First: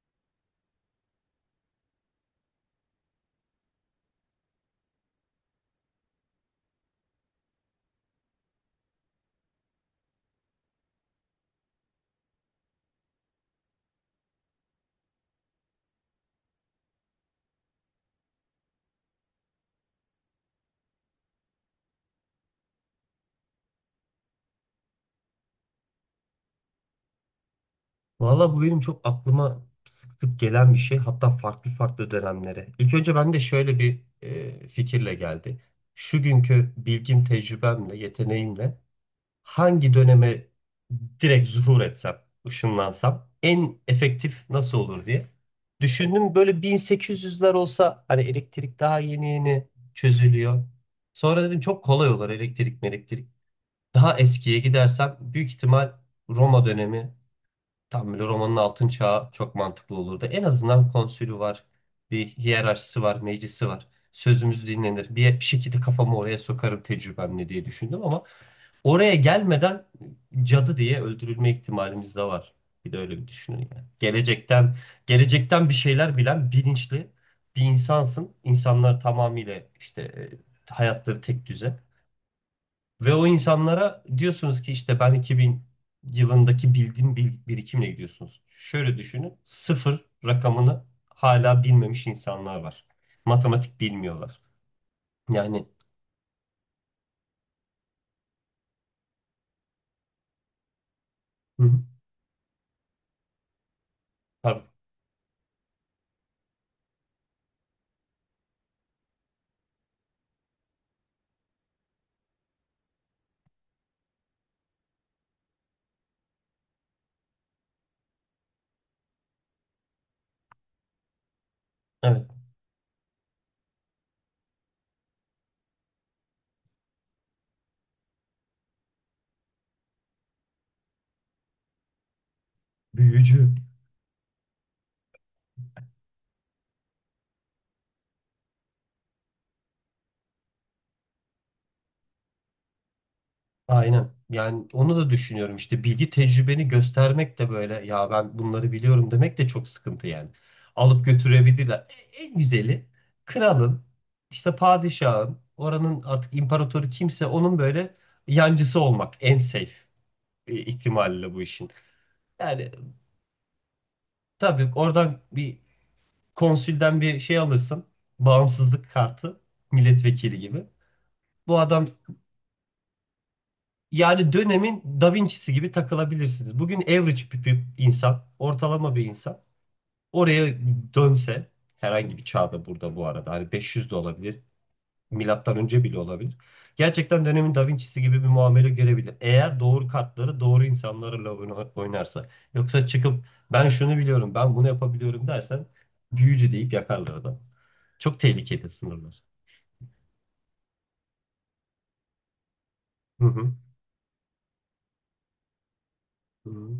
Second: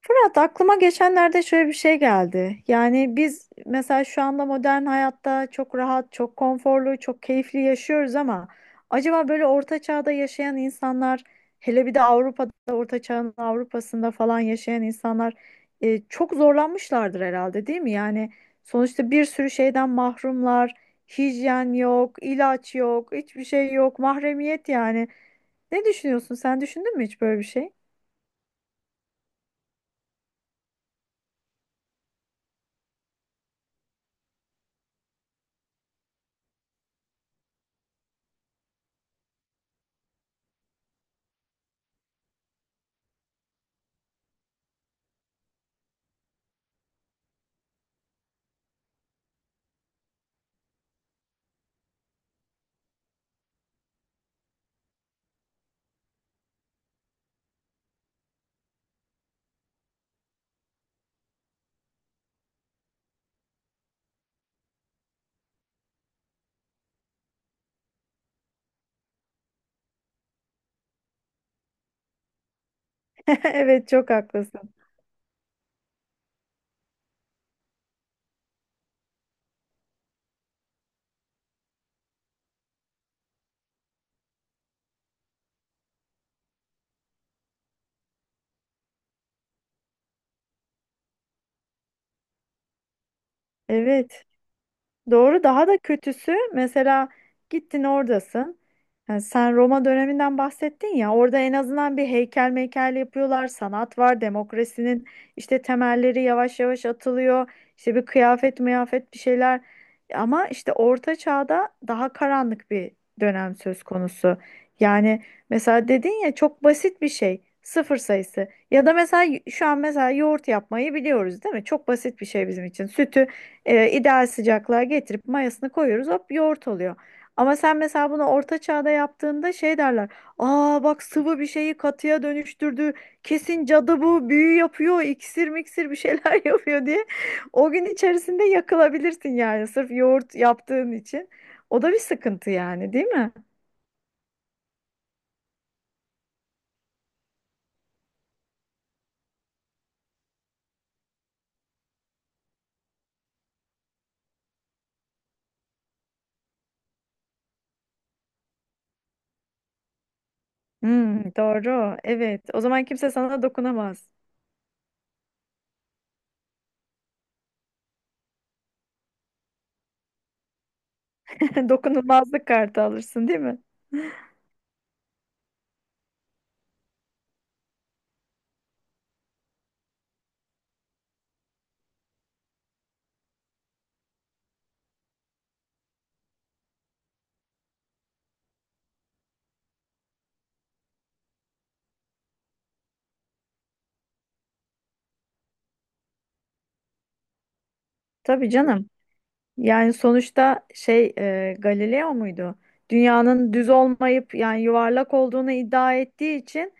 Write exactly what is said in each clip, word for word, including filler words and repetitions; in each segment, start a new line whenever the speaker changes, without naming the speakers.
Fırat aklıma geçenlerde şöyle bir şey geldi. Yani biz mesela şu anda modern hayatta çok rahat, çok konforlu, çok keyifli yaşıyoruz ama acaba böyle orta çağda yaşayan insanlar, hele bir de Avrupa'da, orta çağın Avrupa'sında falan yaşayan insanlar e, çok zorlanmışlardır herhalde, değil mi? Yani sonuçta bir sürü şeyden mahrumlar, hijyen yok, ilaç yok, hiçbir şey yok, mahremiyet yani. Ne düşünüyorsun? Sen düşündün mü hiç böyle bir şey?
Valla bu benim çok aklıma sık sık gelen bir şey. Hatta farklı farklı dönemlere. İlk önce ben de şöyle bir e, fikirle geldi. Şu günkü bilgim, tecrübemle, yeteneğimle hangi döneme direkt zuhur etsem, ışınlansam en efektif nasıl olur diye. Düşündüm böyle bin sekiz yüzler olsa hani elektrik daha yeni yeni çözülüyor. Sonra dedim çok kolay olur elektrik elektrik. Daha eskiye gidersem büyük ihtimal Roma dönemi. Tam böyle romanın altın çağı çok mantıklı olurdu. En azından konsülü var, bir hiyerarşisi var, meclisi var. Sözümüz dinlenir. Bir, bir şekilde kafamı oraya sokarım tecrübemle diye düşündüm ama oraya gelmeden cadı diye öldürülme ihtimalimiz de var. Bir de öyle bir düşünün yani.
Evet, çok haklısın.
Gelecekten, gelecekten bir şeyler bilen bilinçli bir insansın. İnsanlar tamamıyla işte e, hayatları tek düze. Ve o insanlara diyorsunuz ki işte ben iki bin yılındaki bildiğim bil- birikimle gidiyorsunuz. Şöyle düşünün. Sıfır rakamını hala bilmemiş insanlar var. Matematik
Evet.
bilmiyorlar.
Doğru,
Yani.
daha da kötüsü mesela gittin oradasın. Yani sen Roma döneminden bahsettin ya, orada en
Hı hı.
azından bir heykel meykel yapıyorlar. Sanat var,
Tabii.
demokrasinin işte temelleri yavaş yavaş atılıyor. İşte bir kıyafet mıyafet bir şeyler. Ama işte orta çağda daha karanlık bir dönem söz konusu. Yani mesela dedin ya çok basit bir şey, sıfır sayısı. Ya da mesela y- şu an mesela yoğurt yapmayı biliyoruz değil mi? Çok basit
Evet.
bir şey bizim için. Sütü e, ideal sıcaklığa getirip mayasını koyuyoruz, hop yoğurt oluyor. Ama sen mesela bunu orta çağda yaptığında şey derler. Aa bak, sıvı bir şeyi katıya dönüştürdü.
Büyücü.
Kesin cadı, bu büyü yapıyor, iksir miksir bir şeyler yapıyor diye. O gün içerisinde yakılabilirsin yani, sırf yoğurt yaptığın için. O da bir sıkıntı yani, değil mi?
Aynen. Yani onu da düşünüyorum işte bilgi tecrübeni göstermek de böyle ya ben bunları biliyorum demek de çok sıkıntı yani. Alıp götürebilirler. E- En güzeli kralın işte padişahın oranın artık imparatoru kimse onun böyle yancısı olmak en safe e,
Hmm,
ihtimalle bu işin.
doğru, evet, o
Yani
zaman kimse sana dokunamaz.
tabii oradan bir konsülden bir şey alırsın bağımsızlık kartı milletvekili gibi. Bu adam.
Dokunulmazlık kartı alırsın değil mi?
Yani dönemin Da Vinci'si gibi takılabilirsiniz. Bugün average bir, bir insan, ortalama bir insan oraya dönse herhangi bir çağda burada bu arada hani beş yüz de olabilir, milattan önce bile olabilir. Gerçekten dönemin Da Vinci'si gibi bir muamele görebilir. Eğer doğru kartları doğru insanlarla oyna- oynarsa. Yoksa çıkıp ben şunu biliyorum, ben bunu yapabiliyorum dersen büyücü deyip yakarlar adam. Çok
Tabii
tehlikeli
canım.
sınırlar.
Yani sonuçta şey, e, Galileo muydu?
Hı hı.
Dünyanın düz olmayıp yani yuvarlak olduğunu iddia ettiği
Hı
için
hı.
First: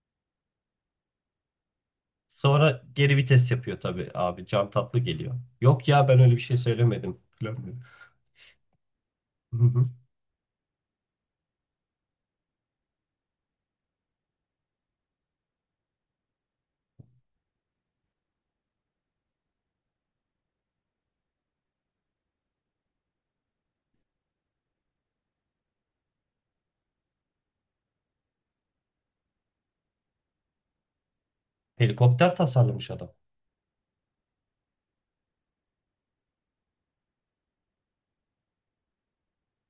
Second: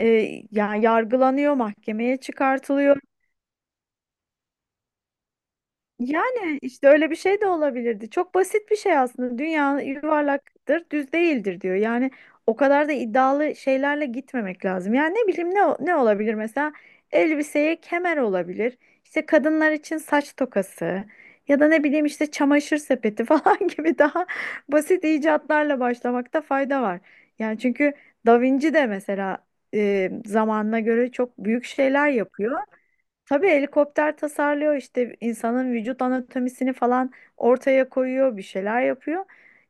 e, yani yargılanıyor, mahkemeye
Sonra
çıkartılıyor.
geri vites yapıyor tabii abi. Can Tatlı geliyor. Yok ya ben öyle bir şey
Yani işte öyle bir
söylemedim
şey de
falan diyor.
olabilirdi. Çok basit bir şey aslında.
Hı
Dünya
hı.
yuvarlaktır, düz değildir diyor. Yani o kadar da iddialı şeylerle gitmemek lazım. Yani ne bileyim, ne o- ne olabilir mesela, elbiseye kemer olabilir. İşte kadınlar için saç tokası ya da ne bileyim işte çamaşır sepeti falan gibi daha basit icatlarla başlamakta fayda var. Yani çünkü Da Vinci de mesela e, zamanına göre çok büyük şeyler
Helikopter
yapıyor.
tasarlamış adam.
Tabii helikopter tasarlıyor, işte insanın vücut anatomisini falan ortaya koyuyor, bir şeyler yapıyor.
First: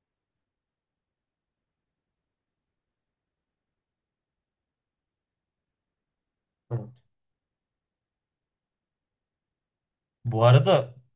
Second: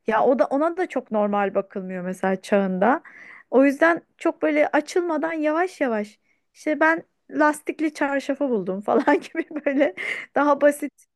Ya o da, ona da çok normal bakılmıyor mesela çağında. O yüzden çok böyle açılmadan yavaş yavaş işte
Evet.
ben lastikli çarşafı buldum falan gibi böyle
Bu
daha
arada
basit.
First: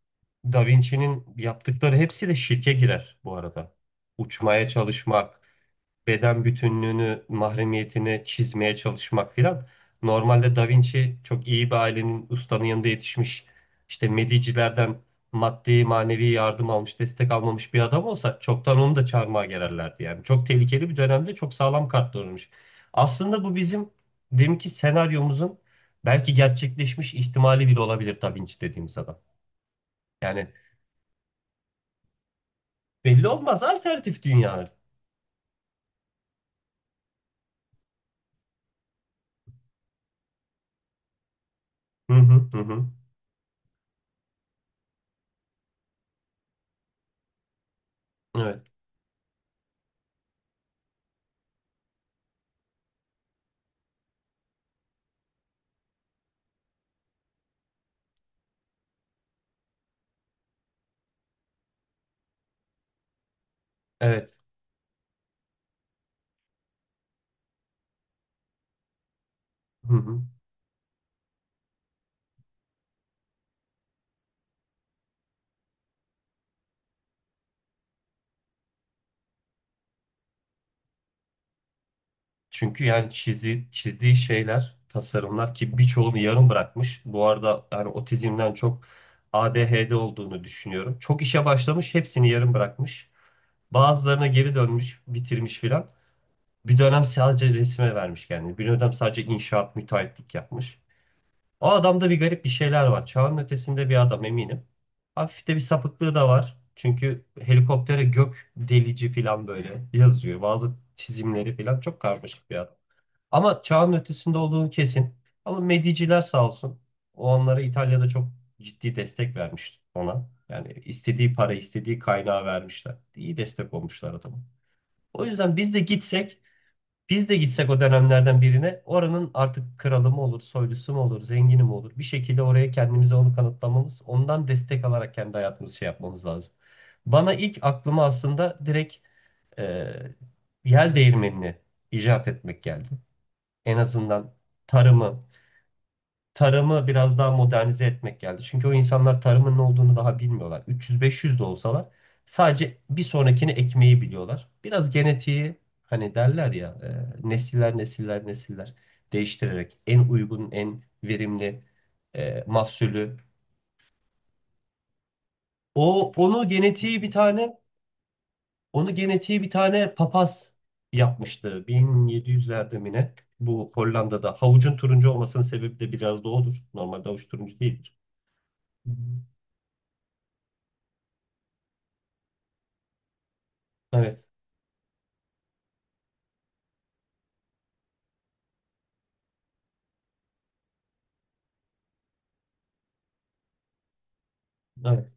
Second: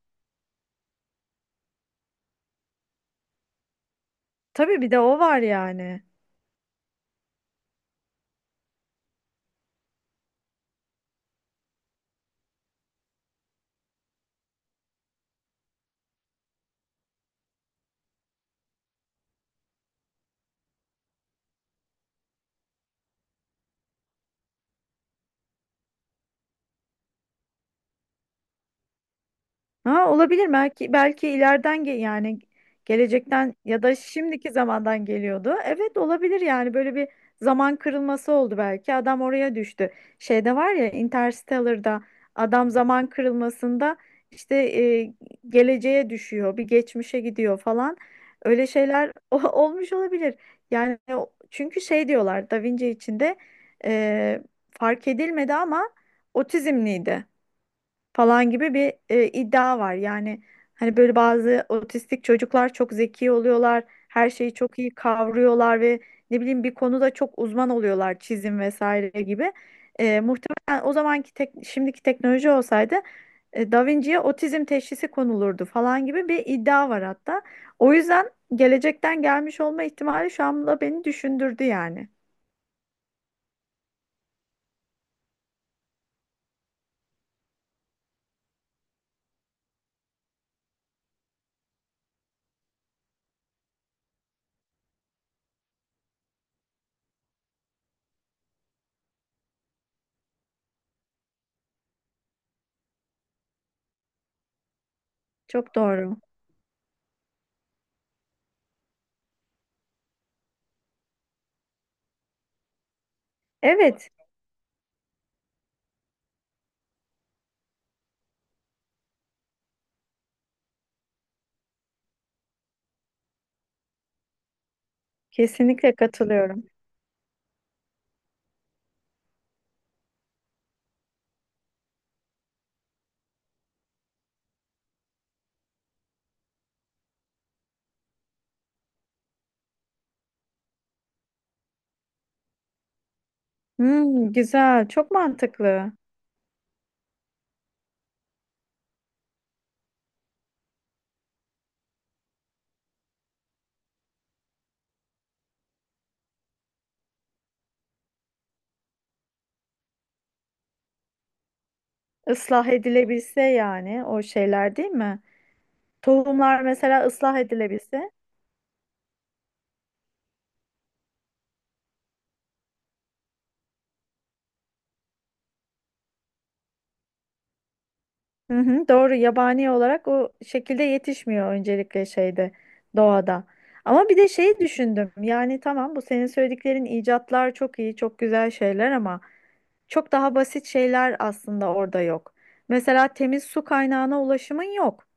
Da Vinci'nin yaptıkları hepsi de şirke girer bu arada. Uçmaya
Tabii bir de o var
çalışmak,
yani.
beden bütünlüğünü, mahremiyetini çizmeye çalışmak filan. Normalde Da Vinci çok iyi bir ailenin ustanın yanında yetişmiş, işte Medici'lerden maddi manevi yardım almış, destek almamış bir adam olsa çoktan onu da çarmıha gererlerdi yani. Çok tehlikeli bir dönemde çok sağlam kartlanmış. Aslında bu bizim deminki senaryomuzun belki gerçekleşmiş ihtimali bile olabilir Da Vinci dediğimiz adam.
Ha,
Yani
olabilir belki, belki ileriden ge- yani
belli
gelecekten
olmaz
ya da
alternatif
şimdiki
dünya.
zamandan geliyordu. Evet olabilir, yani böyle bir zaman kırılması oldu belki. Adam oraya düştü. Şeyde var ya, Interstellar'da
Hı hı hı.
adam
hı.
zaman kırılmasında işte e, geleceğe düşüyor, bir geçmişe gidiyor falan.
Evet.
Öyle şeyler o- olmuş olabilir. Yani o- çünkü şey diyorlar, Da Vinci içinde e, fark edilmedi ama otizmliydi falan gibi bir e, iddia var. Yani hani böyle bazı otistik çocuklar çok zeki oluyorlar, her
Evet.
şeyi çok iyi kavruyorlar ve ne bileyim bir konuda çok uzman oluyorlar, çizim vesaire gibi.
Hı
E,
hı.
muhtemelen o zamanki tek, şimdiki teknoloji olsaydı e, Da Vinci'ye otizm teşhisi konulurdu falan gibi bir iddia var hatta. O yüzden gelecekten gelmiş olma ihtimali şu anda beni düşündürdü yani.
Çünkü yani çizi, çizdiği şeyler, tasarımlar ki birçoğunu yarım bırakmış. Bu arada yani otizmden çok A D H D olduğunu düşünüyorum. Çok işe başlamış, hepsini yarım bırakmış. Bazılarına geri dönmüş, bitirmiş filan. Bir dönem sadece resme vermiş kendini. Bir dönem sadece inşaat, müteahhitlik yapmış. O adamda bir garip bir şeyler var. Çağın ötesinde bir adam eminim. Hafif de bir
Çok
sapıklığı
doğru.
da var. Çünkü helikoptere gök delici filan böyle yazıyor. Bazı çizimleri filan çok karmaşık bir adam. Ama çağın
Evet,
ötesinde olduğunu kesin. Ama Mediciler sağ olsun. O onlara İtalya'da çok ciddi destek vermişti ona. Yani istediği para, istediği kaynağı vermişler. İyi destek olmuşlar adama. O yüzden biz de
kesinlikle
gitsek,
katılıyorum.
biz de gitsek o dönemlerden birine oranın artık kralı mı olur, soylusu mu olur, zengini mi olur? Bir şekilde oraya kendimize onu kanıtlamamız, ondan destek alarak kendi hayatımızı şey yapmamız lazım. Bana ilk aklıma aslında direkt e, yel değirmenini icat etmek geldi en
Hmm,
azından
güzel, çok
tarımı
mantıklı.
tarımı biraz daha modernize etmek geldi. Çünkü o insanlar tarımın ne olduğunu daha bilmiyorlar. üç yüz beş yüz de olsalar sadece bir sonrakini ekmeği biliyorlar. Biraz genetiği hani derler ya e, nesiller nesiller nesiller değiştirerek en uygun en verimli e,
Islah
mahsulü.
edilebilse yani, o şeyler değil mi?
O onu
Tohumlar
genetiği
mesela
bir
ıslah
tane
edilebilse.
Onu genetiği bir tane papaz yapmıştı bin yedi yüzlerde mi ne? Bu Hollanda'da. Havucun turuncu olmasının sebebi de biraz da odur. Normalde havuç turuncu değildir.
Hı hı,
Hı hı.
doğru, yabani olarak o şekilde yetişmiyor öncelikle şeyde, doğada. Ama bir
Evet,
de şeyi düşündüm. Yani tamam, bu senin söylediklerin icatlar çok iyi, çok güzel şeyler ama çok daha basit şeyler aslında orada yok. Mesela temiz su kaynağına ulaşımın yok.
evet.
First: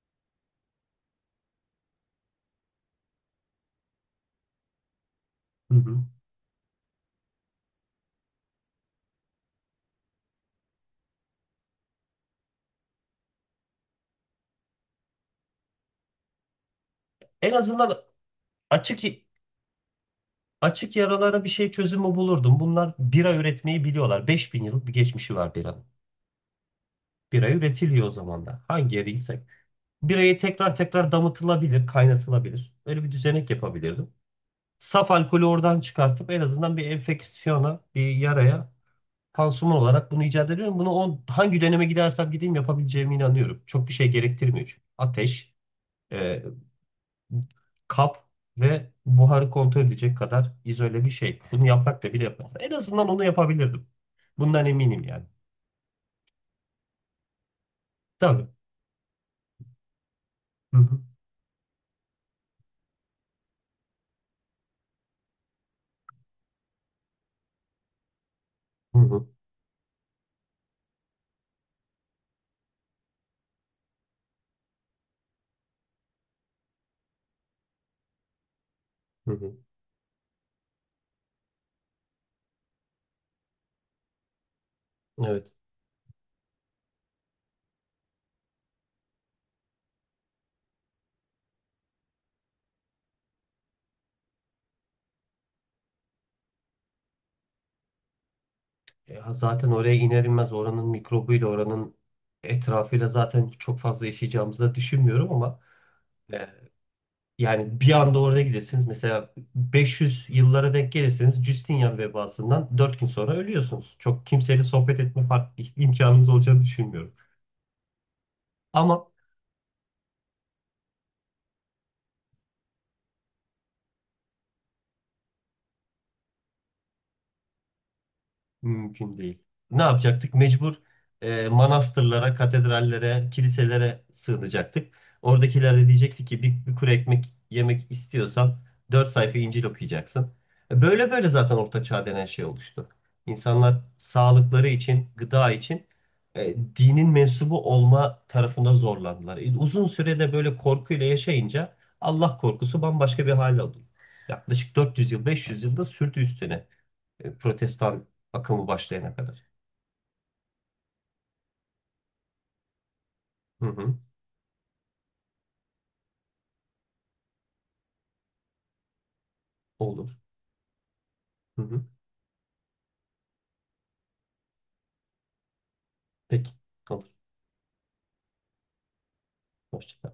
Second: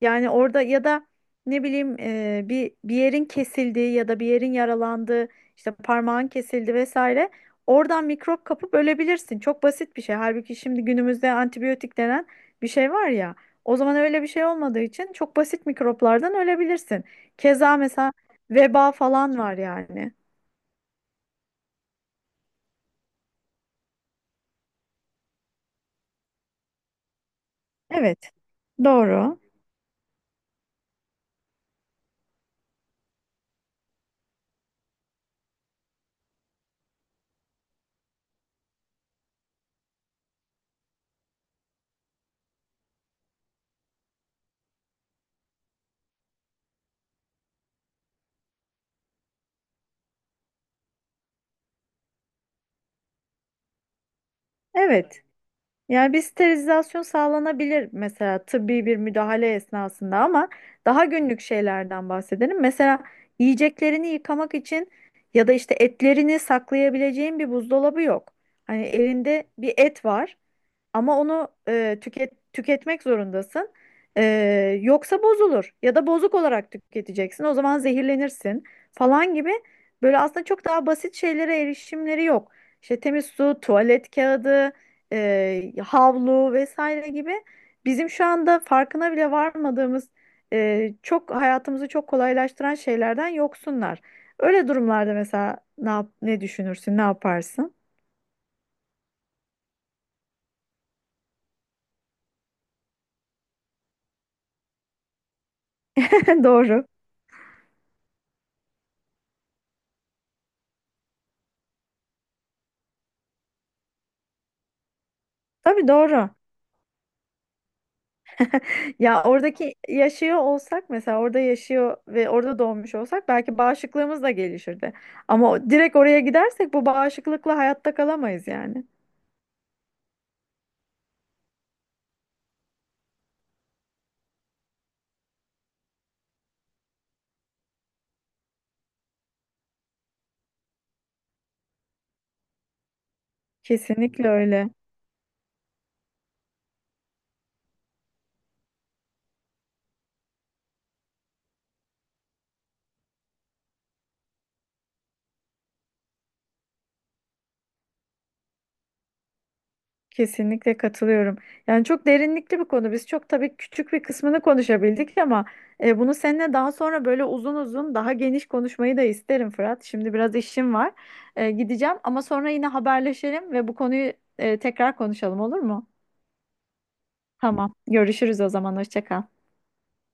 Yani orada ya da ne bileyim e, bir bir yerin kesildiği ya da bir yerin yaralandığı işte
Hı hı.
parmağın kesildi vesaire, oradan mikrop kapıp ölebilirsin. Çok basit bir şey. Halbuki şimdi günümüzde antibiyotik denen bir şey var ya. O zaman öyle bir şey olmadığı için çok basit mikroplardan ölebilirsin.
En
Keza
azından
mesela veba
açık
falan var yani.
açık yaralara bir şey çözümü bulurdum. Bunlar bira üretmeyi biliyorlar. beş bin yıllık bir geçmişi var biranın. Bira üretiliyor o
Evet,
zaman da. Hangi
doğru.
yeriysek. Birayı tekrar tekrar damıtılabilir, kaynatılabilir. Öyle bir düzenek yapabilirdim. Saf alkolü oradan çıkartıp en azından bir enfeksiyona, bir yaraya pansuman olarak bunu icat ediyorum. Bunu on, hangi döneme gidersem gideyim yapabileceğime inanıyorum. Çok bir şey gerektirmiyor çünkü. Ateş, e, kap ve buharı kontrol edecek kadar izole bir şey. Bunu yaprak da bile yapmaz. En azından onu yapabilirdim. Bundan eminim
Evet.
yani.
Yani bir sterilizasyon sağlanabilir mesela
Tabii.
tıbbi bir müdahale esnasında ama
Hı hı.
daha günlük şeylerden bahsedelim. Mesela yiyeceklerini yıkamak için ya da işte etlerini saklayabileceğin bir buzdolabı yok. Hani
Hı hı.
elinde bir et var ama onu e, tüket, tüketmek zorundasın. E, yoksa bozulur ya da bozuk olarak tüketeceksin. O zaman zehirlenirsin
Hı
falan gibi,
hı.
böyle aslında çok daha basit şeylere erişimleri yok. İşte temiz su, tuvalet kağıdı,
Evet.
e, havlu vesaire gibi bizim şu anda farkına bile varmadığımız, e, çok hayatımızı çok kolaylaştıran şeylerden yoksunlar. Öyle durumlarda mesela ne yap- ne düşünürsün, ne yaparsın?
Ya zaten oraya iner inmez oranın mikrobuyla oranın etrafıyla zaten çok fazla yaşayacağımızı da düşünmüyorum ama e,
Doğru.
yani bir anda orada gidesiniz. Mesela beş yüz yıllara denk gelirseniz Justinian vebasından dört gün sonra ölüyorsunuz. Çok kimseyle sohbet etme fark,
Tabii
imkanınız
doğru.
olacağını düşünmüyorum. Ama
Ya oradaki yaşıyor olsak mesela, orada yaşıyor ve orada doğmuş olsak belki bağışıklığımız da gelişirdi. Ama o- direkt oraya gidersek bu bağışıklıkla hayatta kalamayız yani.
Mümkün değil. Ne yapacaktık? Mecbur e, manastırlara, katedrallere, kiliselere sığınacaktık. Oradakiler de diyecekti ki bir, bir kuru ekmek yemek istiyorsan dört sayfa İncil okuyacaksın. E, Böyle böyle zaten Orta Çağ denen şey oluştu. İnsanlar
Kesinlikle
sağlıkları
öyle.
için, gıda için e, dinin mensubu olma tarafında zorlandılar. E, uzun sürede böyle korkuyla yaşayınca Allah korkusu bambaşka bir hale alıyor. Yaklaşık dört yüz yıl, beş yüz yılda sürdü üstüne e, protestan akımı başlayana kadar.
Kesinlikle katılıyorum. Yani çok derinlikli bir konu. Biz çok tabii
Hı
küçük
hı.
bir kısmını konuşabildik ama e, bunu seninle daha sonra böyle uzun uzun daha geniş konuşmayı da isterim Fırat.
Olur.
Şimdi biraz işim var. E,
Hı hı.
gideceğim ama sonra yine haberleşelim ve bu konuyu e, tekrar konuşalım olur mu?
Peki. Olur.
Tamam. Görüşürüz o zaman. Hoşça kal.
Hoşça kal.